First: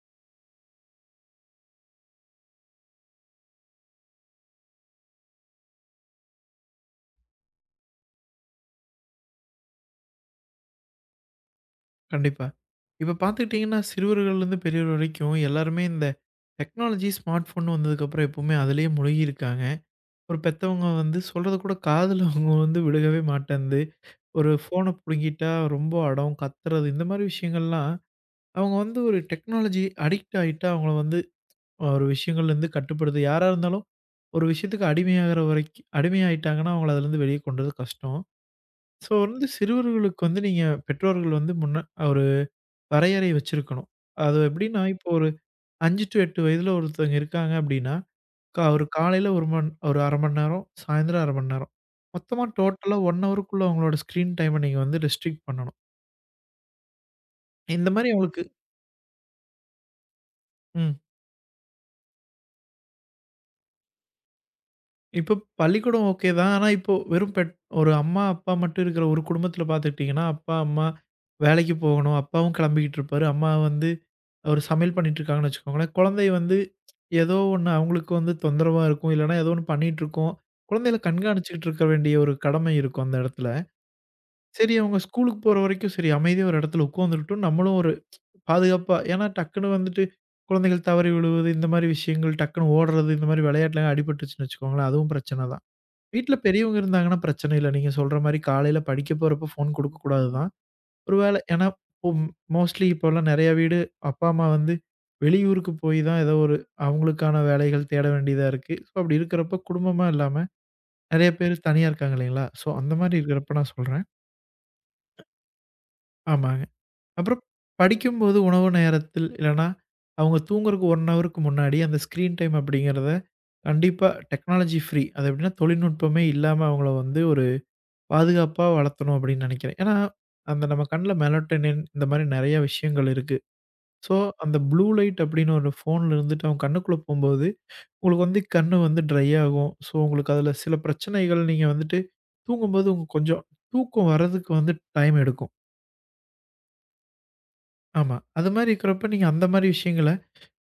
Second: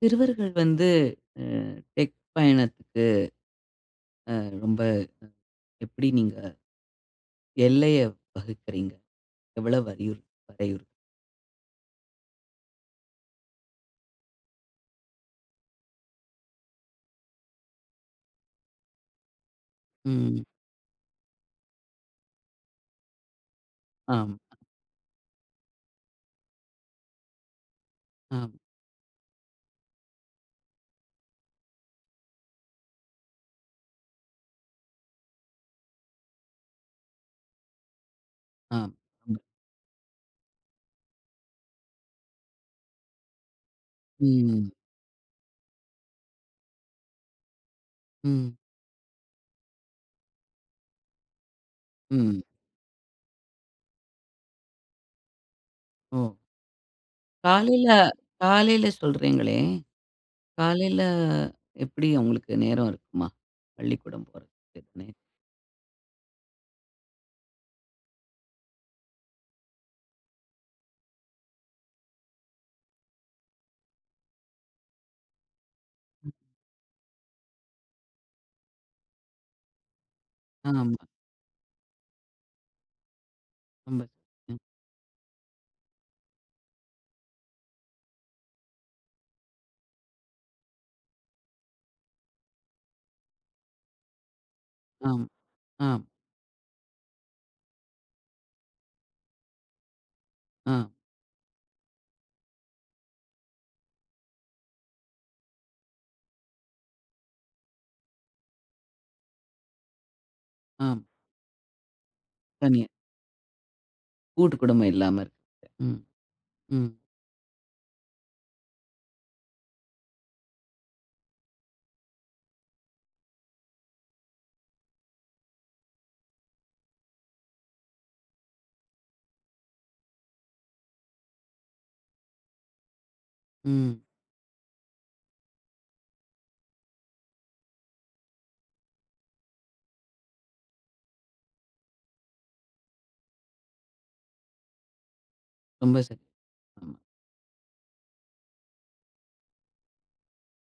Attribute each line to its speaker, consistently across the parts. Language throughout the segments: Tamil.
Speaker 1: சிறுவர்கள் வந்து அ டெக் பயணத்துக்கு அ ரொம்ப எப்படி நீங்க எல்லைய வகுக்கிறீங்க? எவ்வளவு வலியுறு வரையுறு
Speaker 2: கண்டிப்பா. இப்ப பார்த்துக்கிட்டீங்கன்னா, சிறுவர்கள்லேருந்து பெரியவர் வரைக்கும் எல்லாருமே இந்த டெக்னாலஜி, ஸ்மார்ட் ஃபோன் வந்ததுக்கப்புறம் எப்பவுமே அதிலேயே முழுகி இருக்காங்க. ஒரு
Speaker 1: ம்.
Speaker 2: பெத்தவங்க வந்து சொல்றது கூட காதுல அவங்க வந்து விழுகவே மாட்டேன்து.
Speaker 1: ஆம்,
Speaker 2: ஒரு ஃபோன புடுங்கிட்டா ரொம்ப அடம், கத்துறது இந்த மாரி விஷயங்கள்லாம்,
Speaker 1: ஆம்,
Speaker 2: அவங்க வந்து ஒரு டெக்னாலஜி அடிக்ட் ஆயிட்டா அவங்கள வந்து ஒரு விஷயங்கள்லேருந்து கட்டுப்படுது. யாரா இருந்தாலும் ஒரு விஷயத்துக்கு அடிமையாகிற வரைக்கு அடிமையாயிட்டாங்கன்னா, அவங்கள அதுலேருந்து வெளிய கொண்டு வரது கஷ்டம்.
Speaker 1: ஆம்.
Speaker 2: ஸோ
Speaker 1: ஆம்.
Speaker 2: வந்து சிறுவர்களுக்கு வந்து நீங்க பெற்றோர்கள் வந்து முன்ன ஒரு வரையறை வச்சிருக்கணும். அது
Speaker 1: ம்,
Speaker 2: எப்படின்னா, இப்போ ஒரு 5 டூ 8 வயதுல ஒருத்தவங்க இருக்காங்க அப்படின்னா,
Speaker 1: ம்,
Speaker 2: ஒரு காலையில 1 மண் ஒரு 1/2 மணி நேரம், சாயந்தரம் 1/2 மணி நேரம்.
Speaker 1: ம்.
Speaker 2: மொத்தமா டோட்டலா 1 ஹவருக்குள்ள அவங்களோட ஸ்க்ரீன் டைம நீங்க வந்து ரெஸ்ட்ரிக்ட் பண்ணணும்.
Speaker 1: ஓ!
Speaker 2: இந்த
Speaker 1: காலையில
Speaker 2: மாரி அவங்களுக்கு
Speaker 1: காலையில சொல்றீங்களே!
Speaker 2: ம்.
Speaker 1: காலையில எப்படி உங்களுக்கு நேரம் இருக்குமா? பள்ளிக்கூடம் போறதுக்கு நே
Speaker 2: இப்போ பள்ளிக்கூடம் ஓகே தான். ஆனா, இப்போ வெறும் பெட் ஒரு அம்மா, அப்பா மட்டும் இருக்கிற ஒரு குடும்பத்தில பார்த்துக்கிட்டீங்கன்னா, அப்பா, அம்மா வேலைக்கு போகணும். அப்பாவும் கிளம்பிக்கிட்டு இருப்பாரு. அம்மா வந்து ஒரு சமையல் பண்ணிட்டு இருக்காங்கன்னு வச்சுக்கோங்களேன். குழந்தை வந்து ஏதோ ஒண்ணு அவங்களுக்கு வந்து தொந்தரவா இருக்கும். இல்லன்னா ஏதோ ஒண்ணு பண்ணிட்டு இருக்கும்.
Speaker 1: ஆமா.
Speaker 2: குழந்தைகள கண்காணிச்சுக்கிட்டு இருக்க வேண்டிய ஒரு கடமை இருக்கும் அந்த இடத்துல.
Speaker 1: ரொம்ப ம்.
Speaker 2: சரி அவங்க ஸ்கூலுக்கு போற வரைக்கும் சரி அமைதியா ஒரு இடத்துல உட்காந்துருக்கட்டும். நம்மளும் ஒரு பாதுகாப்பா ஏன்னா டக்குனு வந்துட்டு குழந்தைகள் தவறி விழுவது, இந்த மாரி விஷயங்கள், டக்குனு ஓடுறது, இந்த மாரி விளையாட்டுலலாம் அடிபட்டுருச்சுன்னு வச்சுக்கோங்களேன், அதுவும்
Speaker 1: ஆம்,
Speaker 2: பிரச்சனை தான்.
Speaker 1: ஆம்,
Speaker 2: வீட்ல பெரியவங்க இருந்தாங்கன்னா பிரச்சனை இல்ல. நீங்க சொல்ற மாரி காலையில படிக்க போறப்போ ஃபோன் குடுக்கக்கூடாது தான்.
Speaker 1: ஆம்,
Speaker 2: ஒரு வேள ஏன்னா ம் மோஸ்ட்லி இப்போலாம் நெறைய வீடு அப்பா, அம்மா வந்து வெளியூருக்கு போய் தான் ஏதோ ஒரு அவங்களுக்கான வேலைகள் தேட வேண்டியதா இருக்கு. ஸோ அப்படி இருக்கிறப்ப குடும்பமா இல்லாம
Speaker 1: ஆம்.
Speaker 2: நெறைய பேர் தனியா இருக்காங்க இல்லைங்களா? ஸோ
Speaker 1: தனியா
Speaker 2: அந்த மாரி இருக்கிறப்ப நான் சொல்றேன்.
Speaker 1: கூட்டு குடும்பம் இல்லாம இருக்கு. ம்,
Speaker 2: ஆமாங்க.
Speaker 1: ம்,
Speaker 2: அப்புறம் படிக்கும்போது உணவு நேரத்தில் இல்லன்னா அவங்க தூங்குறக்கு 1 ஹவருக்கு முன்னாடி அந்த ஸ்க்ரீன் டைம் அப்படிங்கிறத கண்டிப்பா டெக்னாலஜி ஃப்ரீ. அது எப்படின்னா தொழில்நுட்பமே இல்லாம அவங்கள வந்து ஒரு பாதுகாப்பா வளர்த்தணும் அப்படின்னு நினைக்கிறேன். ஏன்னா, அந்த நம்ம கண்ல மெலட்டனின் இந்த மாரி நெறைய விஷயங்கள் இருக்கு.
Speaker 1: ம்.
Speaker 2: ஸோ, அந்த ப்ளூ லைட் அப்படின்னு ஒரு ஃபோன்ல இருந்துட்டு அவங்க கண்ணுக்குள்ள போம்போது, உங்களுக்கு வந்து கண்ணு வந்து ட்ரை ஆகும். ஸோ, உங்களுக்கு அதுல சில பிரச்சனைகள் நீங்க வந்துட்டு தூங்கும்போது உங்க கொஞ்சம் தூக்கம் வர்றதுக்கு வந்து டைம் எடுக்கும்.
Speaker 1: ரொம்ப சரி. ஆமா.
Speaker 2: ஆமா. அது மாரி இருக்கிறப்ப நீங்க அந்த மாரி விஷயங்கள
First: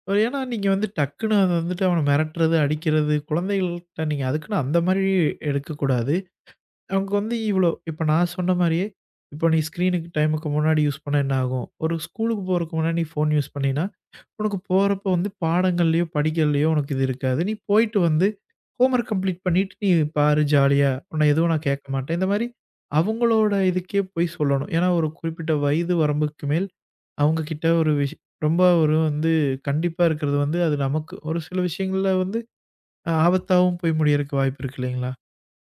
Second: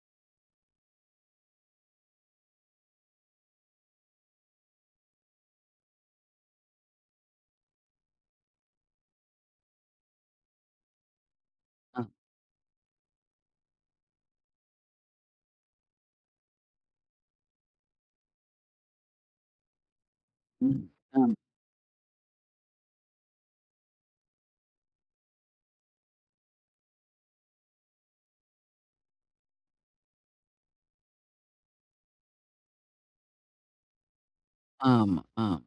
Speaker 2: ஒரு ஏன்னா நீங்க வந்து டக்குனு அத வந்துட்டு அவன மிரட்டுறது, அடிக்கிறது, குழந்தைகள்ட்ட நீங்க அதுக்குன்னு அந்த மாரி எடுக்கக்கூடாது. அவங்க வந்து இவ்வளோ இப்ப நான் சொன்ன மாரியே, இப்ப நீ ஸ்க்ரீனுக்கு டைமுக்கு முன்னாடி யூஸ் பண்ணா என்ன ஆகும்? ஒரு ஸ்கூலுக்கு போறதுக்கு முன்னாடி நீ ஃபோன் யூஸ் பண்ணீன்னா, உனக்கு போறப்போ வந்து பாடங்கள்லயோ, படிக்கிறதுலயோ உனக்கு இது இருக்காது. நீ போயிட்டு வந்து ஹோம்வொர்க் கம்ப்ளீட் பண்ணிட்டு நீ பாரு
Speaker 1: ம்.
Speaker 2: ஜாலியா. உன்ன
Speaker 1: ஆமா,
Speaker 2: எதுவும் நான் கேட்க மாட்டேன். இந்த மாரி அவங்களோட இதுக்கே போய் சொல்லணும். ஏன்னா ஒரு குறிப்பிட்ட வயது வரம்புக்கு மேல் அவங்க கிட்ட ஒரு ரொம்ப ஒரு வந்து கண்டிப்பா இருக்கிறது வந்து அது நமக்கு ஒரு சில விஷயங்கள்ல வந்து ஆபத்தாவும் போய் முடியறக்கு வாய்ப்பு இருக்கு இல்லைங்களா?
Speaker 1: ஆமா, ஆமா.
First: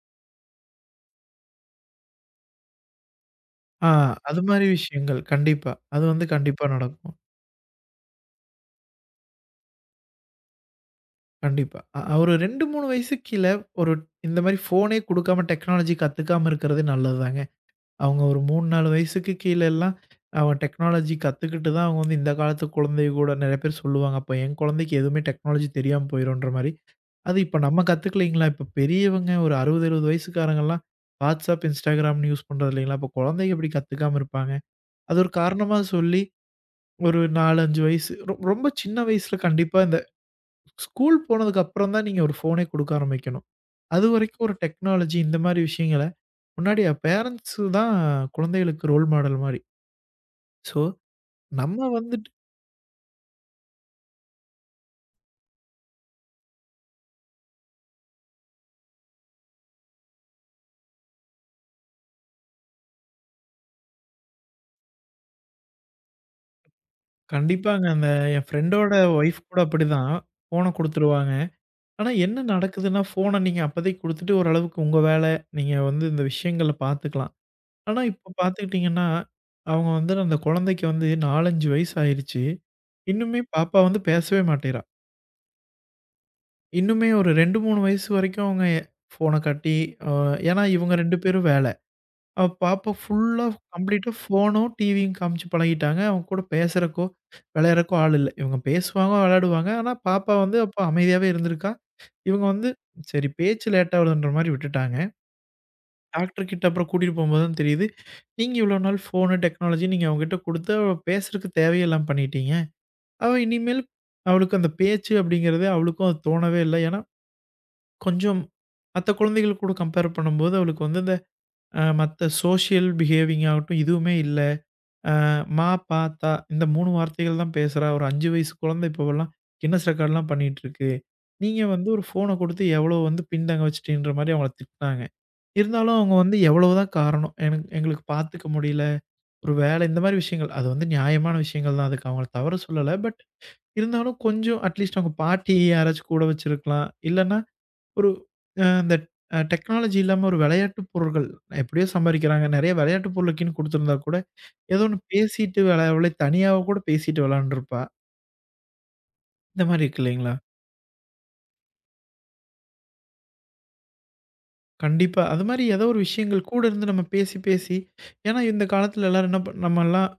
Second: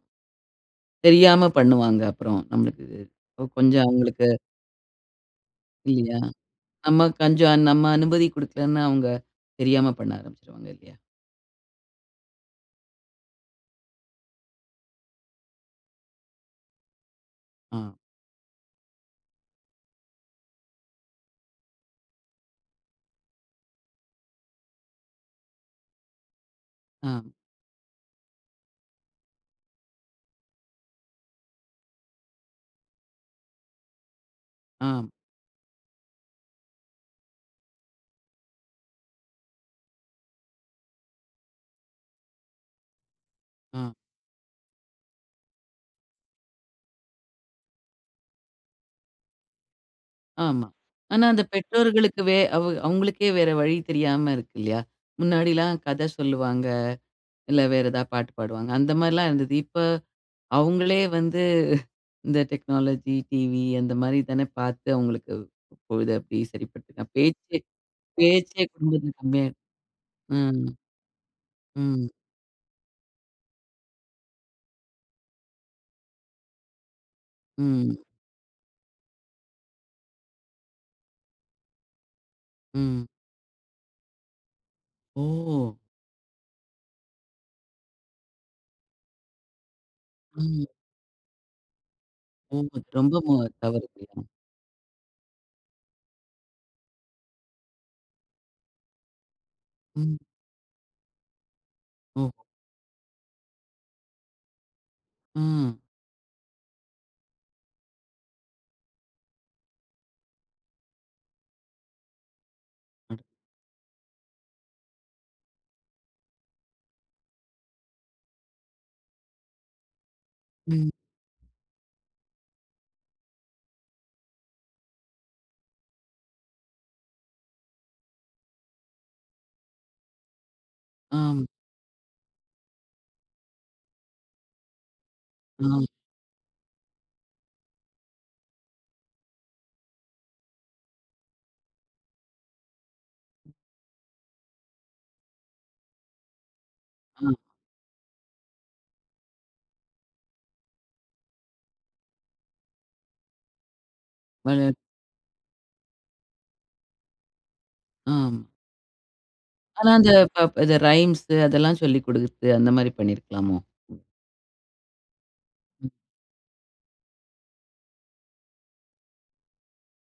Speaker 1: தெரியாம பண்ணுவாங்க அப்புறம். நம்மளுக்கு கொஞ்சம்
Speaker 2: ஆ,
Speaker 1: அவங்களுக்கு
Speaker 2: அது மாரி விஷயங்கள். கண்டிப்பா. அது
Speaker 1: இல்லையா?
Speaker 2: வந்து கண்டிப்பா நடக்கும்.
Speaker 1: நம்ம அனுமதி குடுக்கலன்னா, அவங்க தெரியாம பண்ண ஆரம்பிச்சுருவாங்க இல்லையா?
Speaker 2: கண்டிப்பா. ஒரு 2, 3 வயசுக்கு கீழ ஒரு இந்த மாரி ஃபோனே குடுக்காம டெக்னாலஜி கத்துக்காம இருக்கிறதே நல்லது தாங்க.
Speaker 1: ஆ,
Speaker 2: அவங்க ஒரு 3, 4 வயசுக்கு கீழ எல்லாம் அவன் டெக்னாலஜி கத்துக்கிட்டு தான் அவங்க வந்து இந்த காலத்து குழந்தைக கூட நெறைய பேர் சொல்லுவாங்க. அப்ப என் குழந்தைக்கு எதுவுமே டெக்னாலஜி தெரியாம போயிரும்ன்ற மாரி.
Speaker 1: ஆம்,
Speaker 2: அது இப்ப நம்ம கத்துக்கலைங்களா? இப்ப பெரியவங்க ஒரு 60, 70 வயசுக்காரங்கலாம் WhatsApp, Instagramன்னு யூஸ் பண்றது இல்லைங்களா? அப்ப குழந்தைங்க எப்படி கத்துக்காம இருப்பாங்க?
Speaker 1: ஆம்,
Speaker 2: அது ஒரு காரணமா சொல்லி ஒரு 4, 5 வயசு. ரொம்ப சின்ன வயசுல கண்டிப்பா இந்த ஸ்கூல் போனதுக்கு அப்புறம் தான் நீங்க ஒரு ஃபோனே குடுக்க ஆரம்பிக்கணும்.
Speaker 1: ஆம்,
Speaker 2: அதுவரைக்கும் ஒரு டெக்னாலஜி இந்த மாரி விஷயங்கள முன்னாடி பேரன்ட்ஸ் தான் குழந்தைகளுக்கு ரோல் மாடல் மாரி.
Speaker 1: ஆமா.
Speaker 2: ஸோ,
Speaker 1: ஆனா அந்த
Speaker 2: நம்ம
Speaker 1: பெற்றோர்களுக்கு
Speaker 2: வந்துட்டு
Speaker 1: வே அவ அவங்களுக்கே வேற வழி தெரியாம இருக்கு இல்லையா? முன்னாடிலாம் கதை சொல்லுவாங்க, இல்ல வேற ஏதா பாட்டு பாடுவாங்க. அந்த மாரிலாம் இருந்தது. இப்ப அவங்களே வந்து இந்த டெக்னாலஜி, டிவி அந்த மாரி தானே பார்த்து அவங்களுக்கு பொழுது அப்படி சரிப்பட்டு பேச்சே
Speaker 2: கண்டிப்பாங்க. அந்த என்
Speaker 1: பேச்சே
Speaker 2: ஃப்ரெண்டோட
Speaker 1: குடும்பத்துல
Speaker 2: ஒய்ஃப்
Speaker 1: கம்மியா
Speaker 2: கூட அப்படிதான்.
Speaker 1: ம்,
Speaker 2: ஃபோன குடுத்துருவாங்க.
Speaker 1: ம்,
Speaker 2: ஆனா என்ன நடக்குதுன்னா, ஃபோன நீங்க அப்பதைக்கு குடுத்துட்டு ஓரளவுக்கு உங்க வேல, நீங்க வந்து இந்த விஷயங்கள பார்த்துக்கலாம்.
Speaker 1: ம்,
Speaker 2: ஆனா, இப்ப பார்த்துக்கிட்டீங்கன்னா, அவங்க வந்து அந்த குழந்தைக்கு வந்து 4, 5 வயசு ஆயிருச்சு.
Speaker 1: ம்.
Speaker 2: இன்னுமே பாப்பா வந்து பேசவே மாட்டேங்கிறா.
Speaker 1: ஓ!
Speaker 2: இன்னுமே ஒரு 2, 3 வயசு வரைக்கும் அவங்க ஃபோன காட்டி அ ஏன்னா
Speaker 1: ம்.
Speaker 2: இவங்க 2 பேரும் வேல. அவ
Speaker 1: ஓ! அது
Speaker 2: பாப்பா
Speaker 1: ரொம்ப மோ
Speaker 2: ஃபுல்லா
Speaker 1: தவறு
Speaker 2: கம்ப்ளீட்டா
Speaker 1: இல்லையா?
Speaker 2: ஃபோனும், டிவியும் காமிச்சு பழகிட்டாங்க. அவங்க கூட பேசுறக்கோ, விளையாடுறக்கோ ஆள் இல்ல. இவங்க பேசுவாங்க, விளையாடுவாங்க. ஆனா
Speaker 1: ம்.
Speaker 2: பாப்பா வந்து அப்ப அமைதியாவே இருந்திருக்கா.
Speaker 1: ஓஹோ!
Speaker 2: இவங்க வந்து சரி பேச்சு லேட் ஆகுதுன்ற மாரி விட்டுட்டாங்க.
Speaker 1: ம்.
Speaker 2: டாக்டர் கிட்ட அப்புறம் கூட்டிட்டு போம்போது தான் தெரியுது. நீங்க இவ்ளோ நாள் ஃபோனு, டெக்னாலஜி நீங்க அவங்ககிட்ட குடுத்து அவ பேசுறக்கு தேவையில்லாம பண்ணிட்டீங்க.
Speaker 1: அட
Speaker 2: அவ இனிமேல் அவளுக்கு அந்த பேச்சு அப்படிங்கிறது அவளுக்கும் அது தோணவே இல்ல. ஏன்னா, கொஞ்சம் மத்த குழந்தைகள் கூட கம்பேர் பண்ணும்போது அவளுக்கு
Speaker 1: ம்.
Speaker 2: வந்து இந்த மத்த சோஷியல் பிஹேவிங் ஆகட்டும் இதுவுமே இல்ல. அ மா, பா, தா இந்த 3 வார்த்தைகள் தான் பேசுறா. ஒரு 5 வயசு குழந்தை இப்போவெல்லாம் கின்னஸ் ரெக்கார்ட்லாம் பண்ணிட்டு இருக்கு.
Speaker 1: ஆம்,
Speaker 2: நீங்க வந்து ஒரு ஃபோன குடுத்து எவ்வளோ வந்து பின்தங்க வச்சுட்டீன்ற மாரி அவங்கள திட்டுனாங்க.
Speaker 1: ஆம்,
Speaker 2: இருந்தாலும் அவங்க வந்து எவ்வளவுதான் காரணம், எனக்கு எங்களுக்கு பார்த்துக்க முடியல, ஒரு வேலை இந்த மாரி விஷயங்கள். அது வந்து நியாயமான விஷயங்கள் தான். அதுக்கு அவங்கள தவறு சொல்லல. இருந்தாலும் கொஞ்சம் அட்லீஸ்ட் அவங்க பாட்டி யாராச்சும் கூட வச்சிருக்கலாம். இல்லன்னா
Speaker 1: ஆம்.
Speaker 2: ஒரு இந்த டெக்னாலஜி இல்லாம ஒரு விளையாட்டு பொருள்கள் எப்படியோ சம்பாரிக்கிறாங்க. நெறைய விளையாட்டு பொருளுக்குன்னு குடுத்திருந்தா கூட,
Speaker 1: வளர்
Speaker 2: ஏதோ ஒண்ணு பேசிட்டு விளையாட தனியாவ கூட பேசிட்டு விளையாண்டுருப்பா.
Speaker 1: ஆமா.
Speaker 2: இந்த மாரி
Speaker 1: ஆனா
Speaker 2: இருக்கு
Speaker 1: அந்த
Speaker 2: இல்லைங்களா?
Speaker 1: ப ப இந்த ரைம்ஸு அதெல்லாம் சொல்லிக் குடுத்து அந்த மாரி பண்ணியிருக்கலாமோ?
Speaker 2: கண்டிப்பா. அது மாரி ஏதோ
Speaker 1: ம்.
Speaker 2: ஒரு விஷயங்கள் கூட இருந்து நம்ம பேசி, பேசி ஏன்னா இந்த காலத்துல எல்லாரும் என்ன நம்மலாம்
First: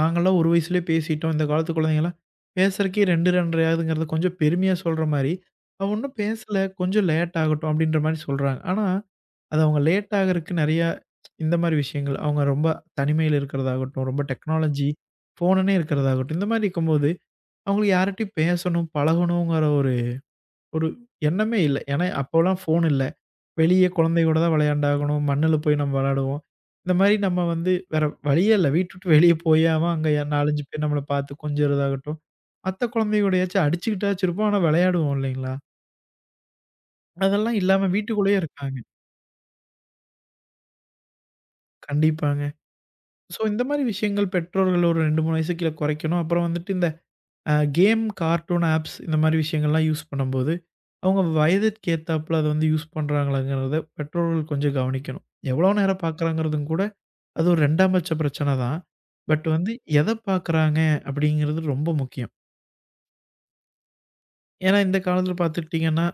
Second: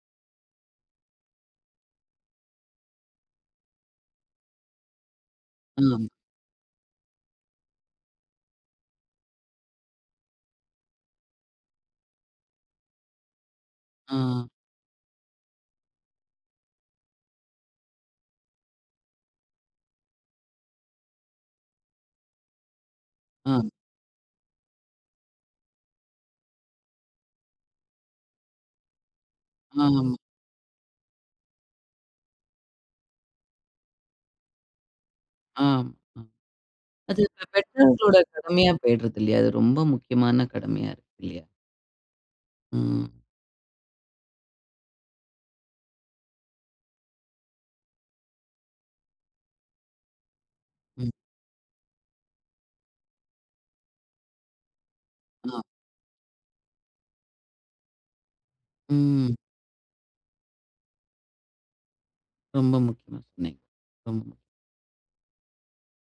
Speaker 2: நாங்கலாம் ஒரு வயசுலயே பேசிட்டோம். இந்த காலத்து குழந்தைங்கலாம் பேசுறதுக்கே 2, 2 1/2 ஆகுதுங்கிறத கொஞ்சம் பெருமையா சொல்ற மாரி, "அவ
Speaker 1: ஆமா.
Speaker 2: ஒன்னும் பேசல. கொஞ்சம் லேட் ஆகட்டும்." அப்படின்ற மாரி சொல்றாங்க. ஆனா, அது அவங்க லேட் ஆகறக்கு நெறையா இந்த மாரி விஷயங்கள், அவங்க ரொம்ப தனிமையில இருக்கிறதாகட்டும்,
Speaker 1: ஆ,
Speaker 2: ரொம்ப டெக்னாலஜி, ஃபோனுன்னே இருக்கிறதாகட்டும், இந்த மாரி இருக்கும்போது, அவங்களுக்கு யார்கிட்டயும் பேசணும், பழகணுங்கிற ஒரு ஒரு எண்ணமே இல்ல. ஏன்னா அப்போலாம் ஃபோன் இல்ல.
Speaker 1: ஆம்,
Speaker 2: வெளியே குழந்தையோட தான் விளையாண்டாகணும். மண்ணுல போய் நம்ம விளையாடுவோம். இந்த மாரி நம்ம வந்து வேற வழியே இல்ல. வீட்ட விட்டு வெளியே போயாவ
Speaker 1: ஆமா,
Speaker 2: அங்க 4, 5 பேர் நம்மள பார்த்து கொஞ்சுறதாகட்டும். மத்த குழந்தையோடையாச்சும் அடிச்சுக்கிட்டாச்சும் இருப்போம். ஆனா விளையாடுவோம் இல்லைங்களா?
Speaker 1: ஆமா, ஆமா. அது இப்ப
Speaker 2: அதெல்லாம் இல்லாம
Speaker 1: பெற்றோர்களோட
Speaker 2: வீட்டுக்குள்ளேயே
Speaker 1: கடமையா
Speaker 2: இருக்காங்க.
Speaker 1: போயிடுறது இல்லையா? அது ரொம்ப முக்கியமான கடமையா இருக்கு இல்லையா?
Speaker 2: கண்டிப்பாங்க.
Speaker 1: ம்,
Speaker 2: ஸோ இந்த மாரி விஷயங்கள் பெற்றோர்கள் ஒரு 2, 3 வயசு கீழ குறைக்கணும். அப்புறம் வந்துட்டு இந்த கேம், கார்ட்டூன் ஆப்ஸ் இந்த மாரி விஷயங்கள்லாம் யூஸ் பண்ணும்போது,
Speaker 1: ம்.
Speaker 2: அவங்க வயதுக்கு ஏத்தாப்புல அத வந்து யூஸ் பண்றாங்களாங்கிறத பெற்றோர்கள் கொஞ்சம் கவனிக்கணும்.
Speaker 1: ஆ,
Speaker 2: எவ்வளோ நேரம் பார்க்குறாங்கிறதும் கூட அது ஒரு 2ஆம் பட்ச பிரச்சனை தான்.
Speaker 1: ம்.
Speaker 2: பட் வந்து எத பார்க்குறாங்க அப்படிங்கிறது ரொம்ப முக்கியம்.
Speaker 1: ரொம்ப முக்கியமா சொன்னீங்க. ரொம்ப முக்கியம்.
Speaker 2: ஏன்னா இந்த காலத்தில பார்த்துக்கிட்டீங்கன்னா,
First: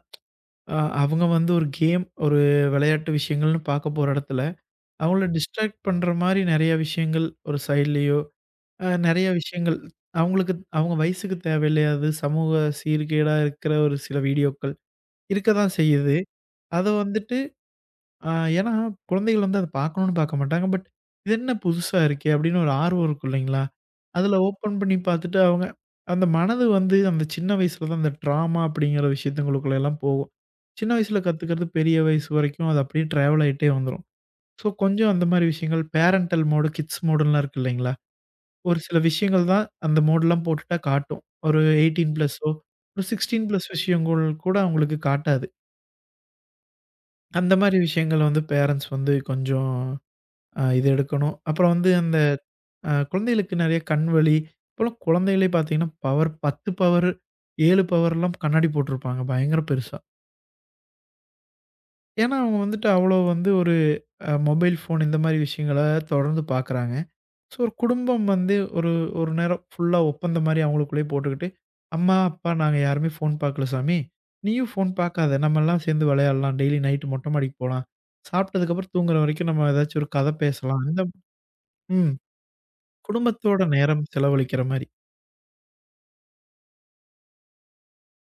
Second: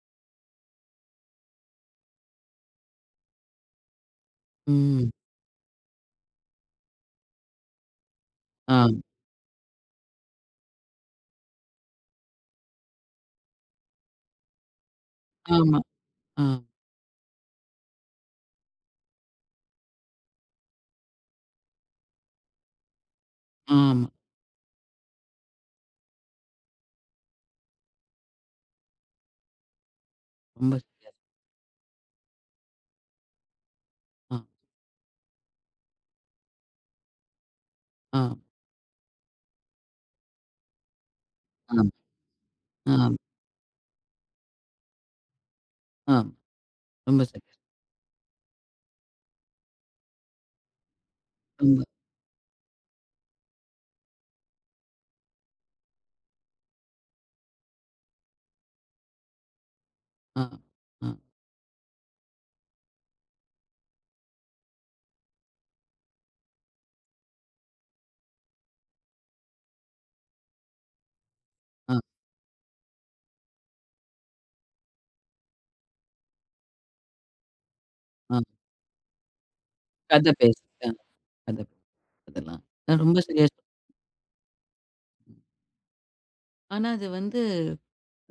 Speaker 2: அ அவங்க வந்து ஒரு கேம், ஒரு விளையாட்டு விஷயங்கள்னு பார்க்க போற இடத்துல,
Speaker 1: ம்.
Speaker 2: அவங்கள டிஸ்ட்ராக்ட் பண்ற மாரி நெறைய விஷயங்கள் ஒரு சைட்லயோ,
Speaker 1: ஆம்,
Speaker 2: நெறைய விஷயங்கள் அவங்களுக்கு அவங்க வயசுக்கு தேவையில்லாதது, சமூக சீர்கேடா இருக்கிற ஒரு சில வீடியோக்கள் இருக்க தான்
Speaker 1: ஆமா.
Speaker 2: செய்யுது.
Speaker 1: ஆ,
Speaker 2: அத வந்துட்டு ஆ ஏன்னா, குழந்தைகள் வந்து அத பார்க்கணும்னு பார்க்க மாட்டாங்க. "இது என்ன புதுசா இருக்கே!" அப்படின்னு ஒரு ஆர்வம் இருக்கும் இல்லைங்களா?
Speaker 1: ஆமா.
Speaker 2: அதில ஓப்பன் பண்ணி பார்த்துட்டு அவங்க அந்த மனது வந்து அந்த சின்ன வயசுல தான் அந்த ட்ராமா அப்படிங்கிற விஷயத்துங்களுக்குள்ள எல்லாம் போகும்.
Speaker 1: ரொம்ப
Speaker 2: சின்ன
Speaker 1: சரியா
Speaker 2: வயசுல கத்துக்கிறது பெரிய வயசு வரைக்கும் அது அப்படியே ட்ராவல் ஆயிட்டே வந்துரும்.
Speaker 1: ஆ,
Speaker 2: ஸோ, கொஞ்சம் அந்த மாரி விஷயங்கள் பேரன்டல் மோடு, கிட்ஸ் மோடுலாம் இருக்கு இல்லைங்களா?
Speaker 1: ஆ,
Speaker 2: ஒரு சில விஷயங்கள் தான் அந்த மோடுலாம் போட்டுட்டா காட்டும். ஒரு
Speaker 1: ஆம்,
Speaker 2: 18 ப்ளஸோ,
Speaker 1: ஆம்,
Speaker 2: ஒரு
Speaker 1: ஆம்.
Speaker 2: 16 ப்ளஸ் விஷயங்கள் கூட அவங்களுக்கு காட்டாது.
Speaker 1: ஆம். ரொம்ப சரியா
Speaker 2: அந்த
Speaker 1: சொ-
Speaker 2: மாரி விஷயங்கள் வந்து பேரன்ட்ஸ் வந்து கொஞ்சம் இது எடுக்கணும். அப்புறம்
Speaker 1: ரொம்ப
Speaker 2: வந்து அந்த குழந்தைகளுக்கு நெறைய கண்வலி, இப்போலாம் குழந்தைகளே பார்த்தீங்கன்னா, பவர் 10 பவர், 7 பவர்லாம் கண்ணாடி போட்டிருப்பாங்க பயங்கர பெருசா.
Speaker 1: ஆ, ஆ,
Speaker 2: ஏன்னா, அவங்க வந்துட்டு அவ்வளோ வந்து ஒரு மொபைல் ஃபோன் இந்த மாரி விஷயங்கள தொடர்ந்து பார்க்குறாங்க. ஸோ, ஒரு குடும்பம் வந்து ஒரு ஒரு நேரம் ஃபுல்லா ஒப்பந்தம் மாரி அவங்களுக்குள்ளேயே போட்டுக்கிட்டு,
Speaker 1: ஆ,
Speaker 2: "அம்மா, அப்பா நாங்க யாருமே ஃபோன் பார்க்கல சாமி. நீயும் ஃபோன் பார்க்காத. நம்மலாம் சேர்ந்து விளையாடலாம். டெய்லி நைட்டு மொட்டை மாடிக்கு போலாம்.
Speaker 1: ஆ.
Speaker 2: சாப்பிட்டதுக்கப்புறம் தூங்குற வரைக்கும் நம்ம ஏதாச்சும் ஒரு
Speaker 1: கதை
Speaker 2: கதை
Speaker 1: பேசு.
Speaker 2: பேசலாம்."
Speaker 1: ஆ,
Speaker 2: இந்த
Speaker 1: கதை பேசு.
Speaker 2: ம்.
Speaker 1: அதெல்லாம். ரொம்ப சரியா சொ
Speaker 2: குடும்பத்தோட நேரம் செலவழிக்கிற மாரி.
Speaker 1: ஆனா அது வந்து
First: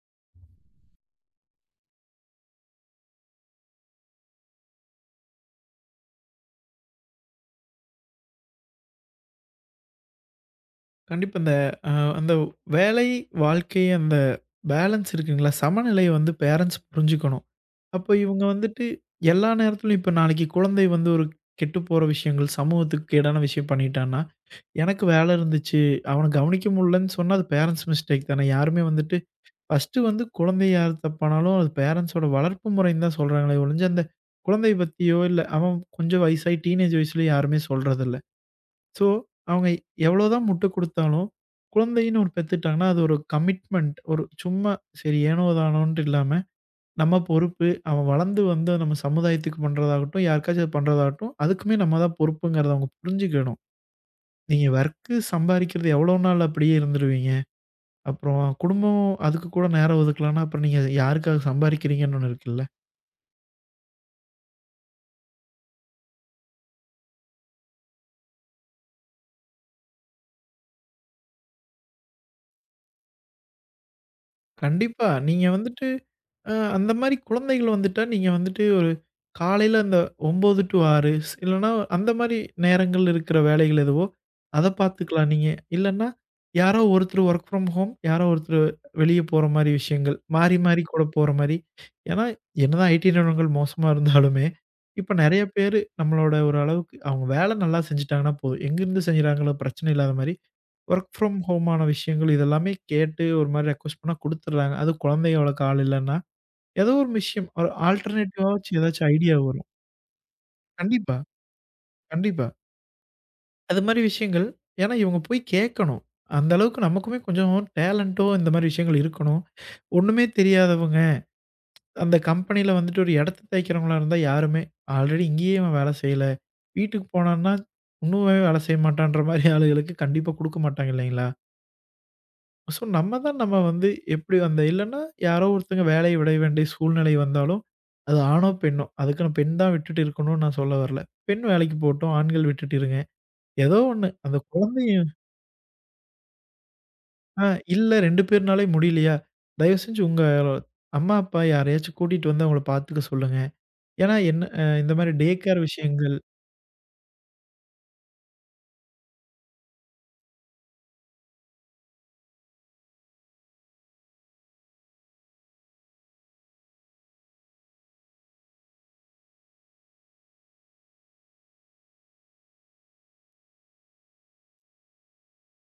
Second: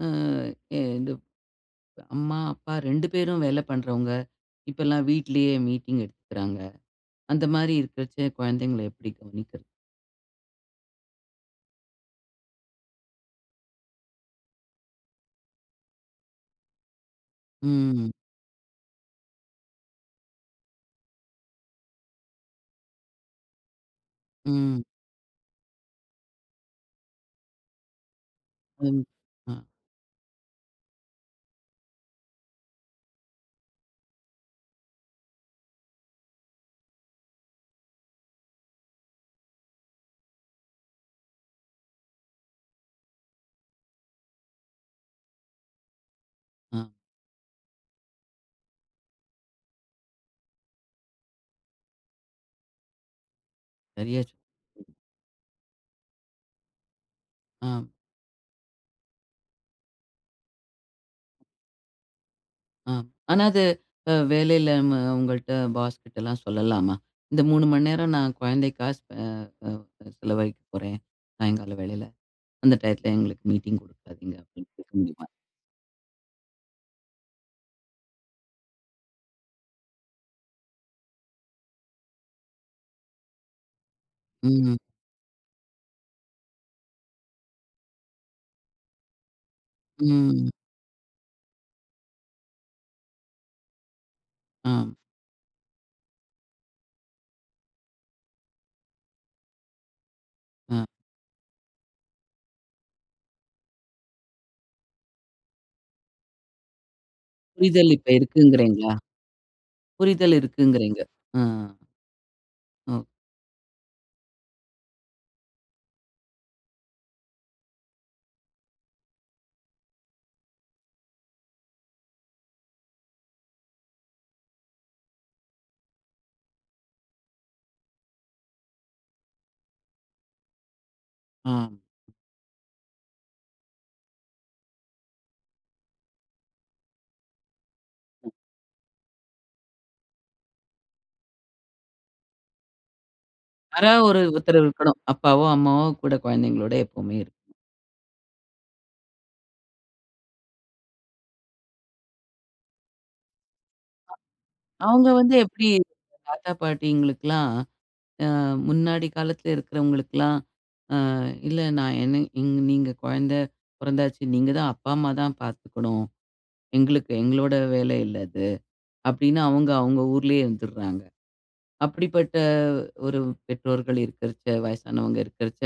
Speaker 1: அ எ இது அம்மா, அப்பா 2 பேரும் வேலை பண்றவங்க, இப்பல்லாம் வீட்லயே மீட்டிங் எடுத்துக்கிறாங்க. அந்த மாரி இருக்கிறச்ச குழந்தைங்கள எப்படி கவனிக்கிறது?
Speaker 2: கண்டிப்பா இந்த அ அந்த வேலை, வாழ்க்கை அந்த பேலன்ஸ் இருக்குங்களா, சமநிலைய வந்து பேரண்ட்ஸ் புரிஞ்சுக்கணும். அப்போ
Speaker 1: ம்,
Speaker 2: இவங்க வந்துட்டு எல்லா நேரத்திலும் இப்ப நாளைக்கு குழந்தை வந்து ஒரு கெட்டு போற விஷயங்கள், சமூகத்துக்கு கேடான விஷயம் பண்ணிட்டான்னா,
Speaker 1: ம்.
Speaker 2: எனக்கு வேலை இருந்துச்சு, அவன கவனிக்க முடியலன்னு சொன்னா அது பேரண்ட்ஸ் மிஸ்டேக் தானே. யாருமே
Speaker 1: ம்.
Speaker 2: வந்துட்டு
Speaker 1: ஆ,
Speaker 2: ஃபர்ஸ்ட்டு வந்து குழந்தை யார் தப்பானாலும் அது பேரண்ட்ஸோட வளர்ப்பு முறைன்னு தான் சொல்றாங்களே ஒழிஞ்சு, அந்த குழந்தைய பத்தியோ, இல்ல அவன் கொஞ்சம் வயசாயி டீனேஜ் வயசுல யாருமே சொல்றதில்ல. ஸோ, அவங்க எவ்வளோதான் முட்டு குடுத்தாலும், குழந்தைன்னு ஒரு பெத்துட்டாங்கன்னா, அது ஒரு கமிட்மெண்ட். ஒரு சும்மா சரி ஏனோ தானோன்ட்டு இல்லாம,
Speaker 1: ஆ.
Speaker 2: நம்ம பொறுப்பு. அவன் வளர்ந்து வந்து நம்ம சமுதாயத்துக்கு பண்றதாகட்டும், யாருக்காச்சும் அது பண்றதாகட்டும், அதுக்குமே நம்ம தான் பொறுப்புங்கிறத அவங்க புரிஞ்சுக்கணும்.
Speaker 1: சரியா சொ
Speaker 2: நீங்க வொர்க்கு சம்பாரிக்கிறது எவ்வளோ நாள் அப்படியே இருந்துருவீங்க?
Speaker 1: ஆ.
Speaker 2: அப்புறம் குடும்பம் அதுக்கு கூட நேரம் ஒதுக்கலன்னா, அப்புறம் நீங்க யாருக்காக சம்பாரிக்கிறீங்கன்னு ஒண்ணு இருக்குல்ல.
Speaker 1: ஆ. ஆனா அது வேலையில நம்ம அவங்கள்ட்ட பாஸ் கிட்டலாம் சொல்லலாமா? இந்த 3 மணி நேரம் நான் குழந்தைக்கா ஸ்ப அ அ செலவழிக்க போறேன். சாயங்கால வேளையில. அந்த டயத்துல எங்களுக்கு மீட்டிங் குடுக்காதீங்க அப்படின்னு கேட்க
Speaker 2: கண்டிப்பா
Speaker 1: முடியுமா?
Speaker 2: நீங்க வந்துட்டு அந்த மாரி குழந்தைகள் வந்துட்டா, நீங்க வந்துட்டு ஒரு காலையில அந்த 9 டூ 6 ஸ் இல்லன்னா அந்த மாரி நேரங்கள் இருக்கிற வேலைகள் எதுவோ, அத
Speaker 1: ம்.
Speaker 2: பார்த்துக்கலாம் நீங்க. இல்லன்னா, யாரோ ஒருத்தர் வொர்க் ஃப்ரம் ஹோம், யாரோ ஒருத்தர் வெளிய போற மாரி விஷயங்கள்.
Speaker 1: ம்.
Speaker 2: மாறி, மாறி கூட போற மாரி. ஏன்னா, என்னதான் ஐடி நிறுவனங்கள் மோசமா இருந்தாலுமே,
Speaker 1: ஆம்.
Speaker 2: இப்ப நெறைய பேரு நம்மளோட ஒரு அளவுக்கு அவங்க வேலை நல்லா செஞ்சுட்டாங்கன்னா போதும். எங்கிருந்து செஞ்சுறாங்களோ பிரச்சனை இல்லாத மாரி,
Speaker 1: ஆ.
Speaker 2: வொர்க் ஃப்ரம் ஹோமான விஷயங்கள் இதெல்லாமே கேட்டு ஒரு மாரி ரெக்வெஸ்ட் பண்ணா குடுத்துடுறாங்க. அதுவும் குழந்தைக வளர்க்க ஆள் இல்லன்னா. ஏதோ ஒரு விஷயம். ஒரு
Speaker 1: புரிதல் இப்ப
Speaker 2: ஆல்டர்னேட்டிவாச்சு
Speaker 1: இருக்குங்கிறீங்களா?
Speaker 2: ஏதாச்சும் ஐடியா வரும்.
Speaker 1: புரிதல் இருக்குங்கிறீங்க.
Speaker 2: கண்டிப்பா,
Speaker 1: ஆ.
Speaker 2: கண்டிப்பா.
Speaker 1: ஓ.
Speaker 2: அது மாரி விஷயங்கள். ஏன்னா இவங்க போய் கேட்கணும். அந்த அளவுக்கு நமக்குமே கொஞ்சம் டேலண்டோ இந்த மாரி விஷயங்கள் இருக்கணும். ஒண்ணுமே தெரியாதவங்க, அந்த கம்பெனியில வந்துட்டு ஒரு இடத்த தேய்க்கிறவங்களா இருந்தா யாருமே, ஆல்ரெடி இங்கேயே இவன் வேலை செய்யல. வீட்டுக்கு போனான்னா, இன்னுமே வேலை செய்ய மாட்டான்ற மாரி ஆளுகளுக்கு கண்டிப்பா குடுக்க மாட்டாங்க இல்லைங்களா?
Speaker 1: ஆம்.
Speaker 2: ஸோ, நம்ம தான் நம்ம வந்து எப்படி அந்த இல்லன்னா யாரோ ஒருத்தங்க வேலைய விட வேண்டிய சூழ்நிலை வந்தாலும், அது ஆணோ, பெண்ணோ அதுக்கு நான் பெண் தான் விட்டுட்டு இருக்கணும்னு நான் சொல்ல வரல. பெண் வேலைக்கு போகட்டும், ஆண்கள் விட்டுட்டு இருங்க. ஏதோ
Speaker 1: யாரா
Speaker 2: ஒண்ணு
Speaker 1: ஒரு
Speaker 2: அந்த
Speaker 1: ஒருத்தர்
Speaker 2: குழந்தைய
Speaker 1: இருக்கணும். அப்பாவோ, அம்மாவோ கூட குழந்தைங்களோட எப்பவுமே
Speaker 2: ஆ
Speaker 1: இருக்கும்.
Speaker 2: இல்ல 2 பேர்னாலயும் முடியலையா, தயவு செஞ்சு உங்க அம்மா, அப்பா யாரையாச்சும் கூட்டிட்டு வந்து அவங்கள பார்த்துக்க சொல்லுங்க. ஏன்னா என்ன இந்த
Speaker 1: அவங்க
Speaker 2: மாரி டே
Speaker 1: வந்து
Speaker 2: கேர்
Speaker 1: எப்படி
Speaker 2: விஷயங்கள்
Speaker 1: தாத்தா, பாட்டிங்களுக்கெல்லாம் அ முன்னாடி காலத்துல இருக்கிறவங்களுக்குலாம், அ "இல்ல நான் என்ன நீங்க குழந்த பொறந்தாச்சு. நீங்க தான் அப்பா, அம்மா தான் பார்த்துக்கணும். எங்களுக்கு எங்களோட வேலை இல்ல அது." அப்படின்னு அவங்க அவங்க ஊர்லயே இருந்துடுறாங்க. அப்படிப்பட்ட ஒரு பெற்றோர்கள் இருக்கிறச்ச, வயசானவங்க இருக்கிறச்ச,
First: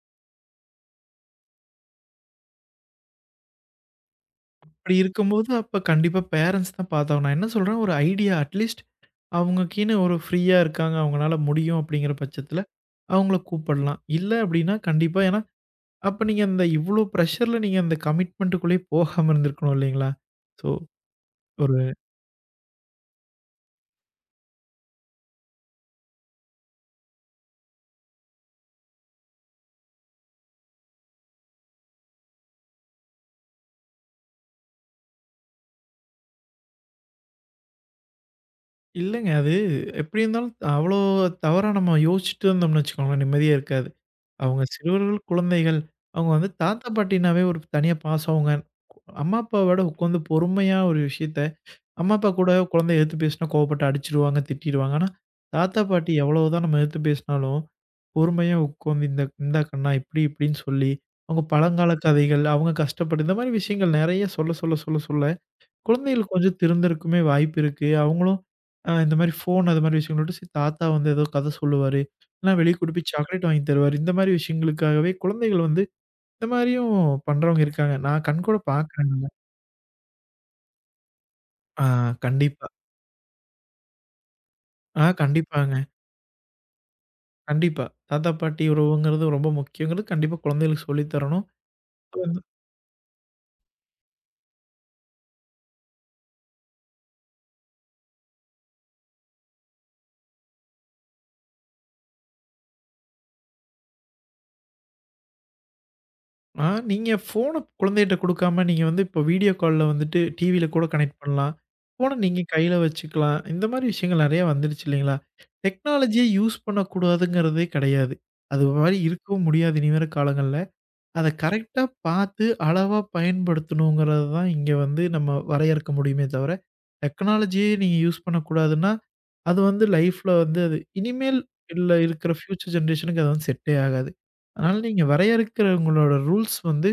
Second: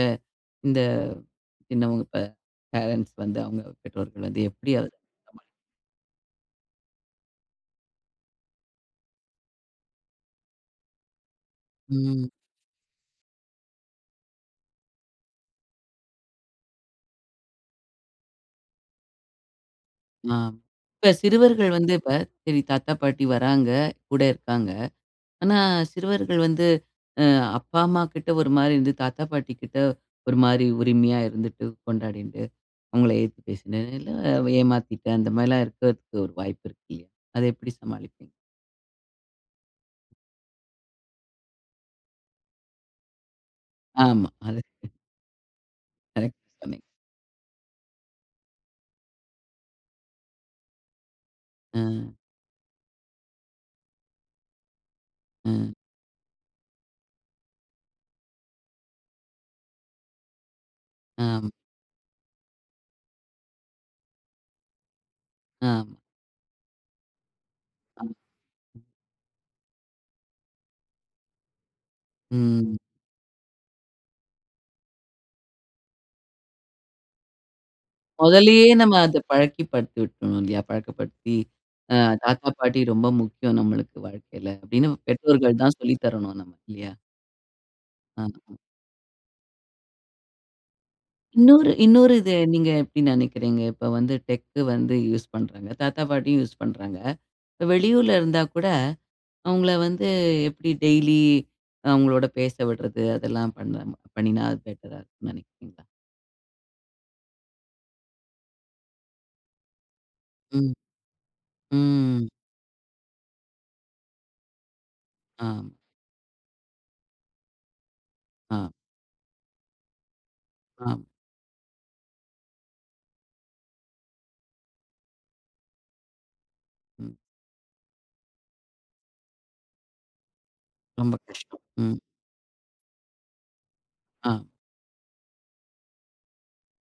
Speaker 1: இந்த சின்னவங்க பேரண்ட்ஸ் வந்து அவங்க பெற்றோர்கள் வந்து எப்படி அத
Speaker 2: அப்படி இருக்கும்போது,
Speaker 1: சமாளி
Speaker 2: அப்ப கண்டிப்பா பேரண்ட்ஸ் தான் பார்த்தாகணும். நான் என்ன சொல்றேன், ஒரு ஐடியா அட்லீஸ்ட் அவங்களுக்குன்னு ஒரு ஃப்ரீயா இருக்காங்க, அவங்கனால முடியும் அப்படிங்கிற
Speaker 1: ம்.
Speaker 2: பட்சத்தில, அவங்கள கூப்பிடலாம். இல்ல அப்படின்னா கண்டிப்பா ஏன்னா, அப்ப நீங்க அந்த இவ்வளோ பிரஷர்ல நீங்க அந்த கமிட்மெண்ட்டுக்குள்ளேயே போகாம இருந்திருக்கணும் இல்லைங்களா?
Speaker 1: ஆ.
Speaker 2: ஸோ,
Speaker 1: இப்ப சிறுவர்கள்
Speaker 2: ஒரு
Speaker 1: வந்து இப்ப சரி தாத்தா, பாட்டி வராங்க, கூட இருக்காங்க. ஆனா, சிறுவர்கள் வந்து அ அப்பா, அம்மா கிட்ட ஒரு மாரி இருந்து, தாத்தா, பாட்டி கிட்ட ஒரு மாரி உரிமையா இருந்துட்டு, கொண்டாடிண்டு, அவங்கள எதிர்த்து பேசினேன். இல்ல ஏமாத்திட்டேன். அந்த மாரிலாம் இருக்கிறதுக்கு ஒரு வாய்ப்பு இருக்கு இல்லையா? அத எப்படி சமாளிப்பீங்க?
Speaker 2: இல்லங்க அது எப்படி இருந்தாலும் அவ்வளோ தவறா நம்ம யோசிச்சுட்டு இருந்தோம்னு வச்சுக்கோங்களேன், நிம்மதியே இருக்காது.
Speaker 1: ஆமா. அத
Speaker 2: அவங்க சிறுவர்கள், குழந்தைகள். அவங்க வந்து
Speaker 1: சொன்னீங்க.
Speaker 2: தாத்தா, பாட்டினாவே ஒரு தனியா பாசம். அவங்க அம்மா, அப்பாவ விட உட்காந்து பொறுமையா ஒரு விஷயத்த
Speaker 1: அ,
Speaker 2: அம்மா, அப்பா கூட குழந்தை எதிர்த்து பேசினா கோவப்பட்டு அடிச்சுருவாங்க, திட்டிருவாங்க. ஆனா,
Speaker 1: அ,
Speaker 2: தாத்தா, பாட்டி எவ்வளவுதான் நம்ம எதிர்த்து பேசினாலும், பொறுமையா உட்காந்து இந்த இந்தா கண்ணா இப்படி இப்படின்னு சொல்லி, அவங்க
Speaker 1: ஆமா,
Speaker 2: பழங்கால கதைகள், அவங்க கஷ்டப்பட்டு இந்த மாரி விஷயங்கள் நெறைய சொல்ல சொல்ல சொல்ல சொல்ல,
Speaker 1: ஆமா,
Speaker 2: குழந்தைகளுக்கு கொஞ்சம் திருந்தறக்குமே வாய்ப்பு இருக்கு.
Speaker 1: ஆமா.
Speaker 2: அவங்களும் இந்த மாரி ஃபோன் அது மாரி விஷயங்கள விட்டு, சரி தாத்தா வந்து ஏதோ கதை சொல்லுவாரு, இல்லனா வெளிய
Speaker 1: ம்.
Speaker 2: கூட்டு போய் சாக்லேட் வாங்கி தருவாரு. இந்த மாரி விஷயங்களுக்காகவே குழந்தைகள் வந்து இந்த மாரியும் பண்றவங்க இருக்காங்க. நான் கண்கூட
Speaker 1: முதல்லயே நம்ம அத
Speaker 2: பார்க்குறேங்க.
Speaker 1: பழக்கிப்படுத்தி விட்டுறணும் இல்லையா? பழக்கப்படுத்தி,
Speaker 2: ஆ
Speaker 1: அ தாத்தா,
Speaker 2: கண்டிப்பா.
Speaker 1: பாட்டி ரொம்ப முக்கியம் நம்மளுக்கு வாழ்க்கையில அப்படின்னு
Speaker 2: ஆ
Speaker 1: பெற்றோர்கள்
Speaker 2: கண்டிப்பாங்க.
Speaker 1: தான் சொல்லி தரணும் நம்ம இல்லையா?
Speaker 2: கண்டிப்பா. தாத்தா, பாட்டி உறவுங்கிறது ரொம்ப முக்கியங்கிறது கண்டிப்பா குழந்தைகளுக்கு சொல்லி தரணும்.
Speaker 1: இன்னொரு இன்னொரு
Speaker 2: அது
Speaker 1: இது
Speaker 2: வந்து-
Speaker 1: நீங்க எப்படி நினைக்கிறீங்க? இப்ப வந்து டெக்கு வந்து யூஸ் பண்றாங்க. தாத்தா, பாட்டியும் யூஸ் பண்றாங்க. இப்ப வெளியூர்ல இருந்தா கூட, அவங்கள வந்து எப்படி டெய்லி அவங்களோட பேச விடுறது, அதெல்லாம் பண்ணினா அது பெட்டரா இருக்கும்னு நினைக்கிறீங்களா?
Speaker 2: ஆ நீங்க ஃபோன குழந்தைகிட்ட குடுக்காம, நீங்க வந்து இப்போ வீடியோ கால்ல வந்துட்டு டிவியில
Speaker 1: ம்.
Speaker 2: கூட கனெக்ட் பண்ணலாம். ஃபோன
Speaker 1: ம்.
Speaker 2: நீங்க கையில வச்சுக்கலாம். இந்த மாரி விஷயங்கள் நெறைய வந்துருச்சு இல்லைங்களா?
Speaker 1: ஆமா,
Speaker 2: டெக்னாலஜிய யூஸ் பண்ணக்கூடாதுங்கிறதே கிடையாது. அது
Speaker 1: ஆமா,
Speaker 2: மாரி இருக்கவும் முடியாது இனி வர காலங்கள்ல.
Speaker 1: ஆமா.
Speaker 2: அத கரெக்ட்டா பார்த்து அளவா பயன்படுத்தணுங்கிறது தான் இங்க வந்து நம்ம வரையறுக்க முடியுமே தவிர,
Speaker 1: ம்.
Speaker 2: டெக்னாலஜியே நீங்க யூஸ் பண்ணக்கூடாதுன்னா அது வந்து லைஃப்ல வந்து அது
Speaker 1: ரொம்ப
Speaker 2: இனிமேல்
Speaker 1: கஷ்டம்.
Speaker 2: இல்ல
Speaker 1: ம்.
Speaker 2: இருக்கிற ஃப்யூச்சர் ஜெனரேஷனுக்கு அது வந்து செட்டே ஆகாது.
Speaker 1: ஆமா,
Speaker 2: அதனால நீங்க வரையறுக்கிற உங்களோட ரூல்ஸ் வந்து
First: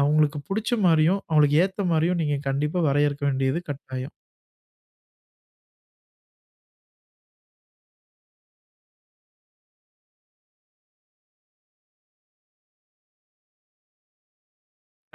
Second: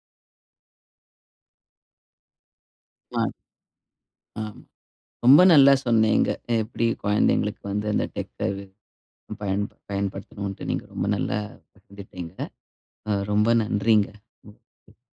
Speaker 2: அவங்களுக்கு புடிச்ச மாரியும், அவங்களுக்கு ஏத்த மாரியும் நீங்க கண்டிப்பா
Speaker 1: ஆமா,
Speaker 2: வரையறுக்க வேண்டியது கட்டாயம்.
Speaker 1: ஆமா. ரொம்ப நல்லா சொன்னீங்க. எப்படி குழந்தைங்களுக்கு வந்து அந்த டெக்க பயன் பயன்படுத்தணுன்ட்டு நீங்க ரொம்ப நல்லா பகிர்ந்துட்டீங்க. ரொம்ப நன்றிங்க.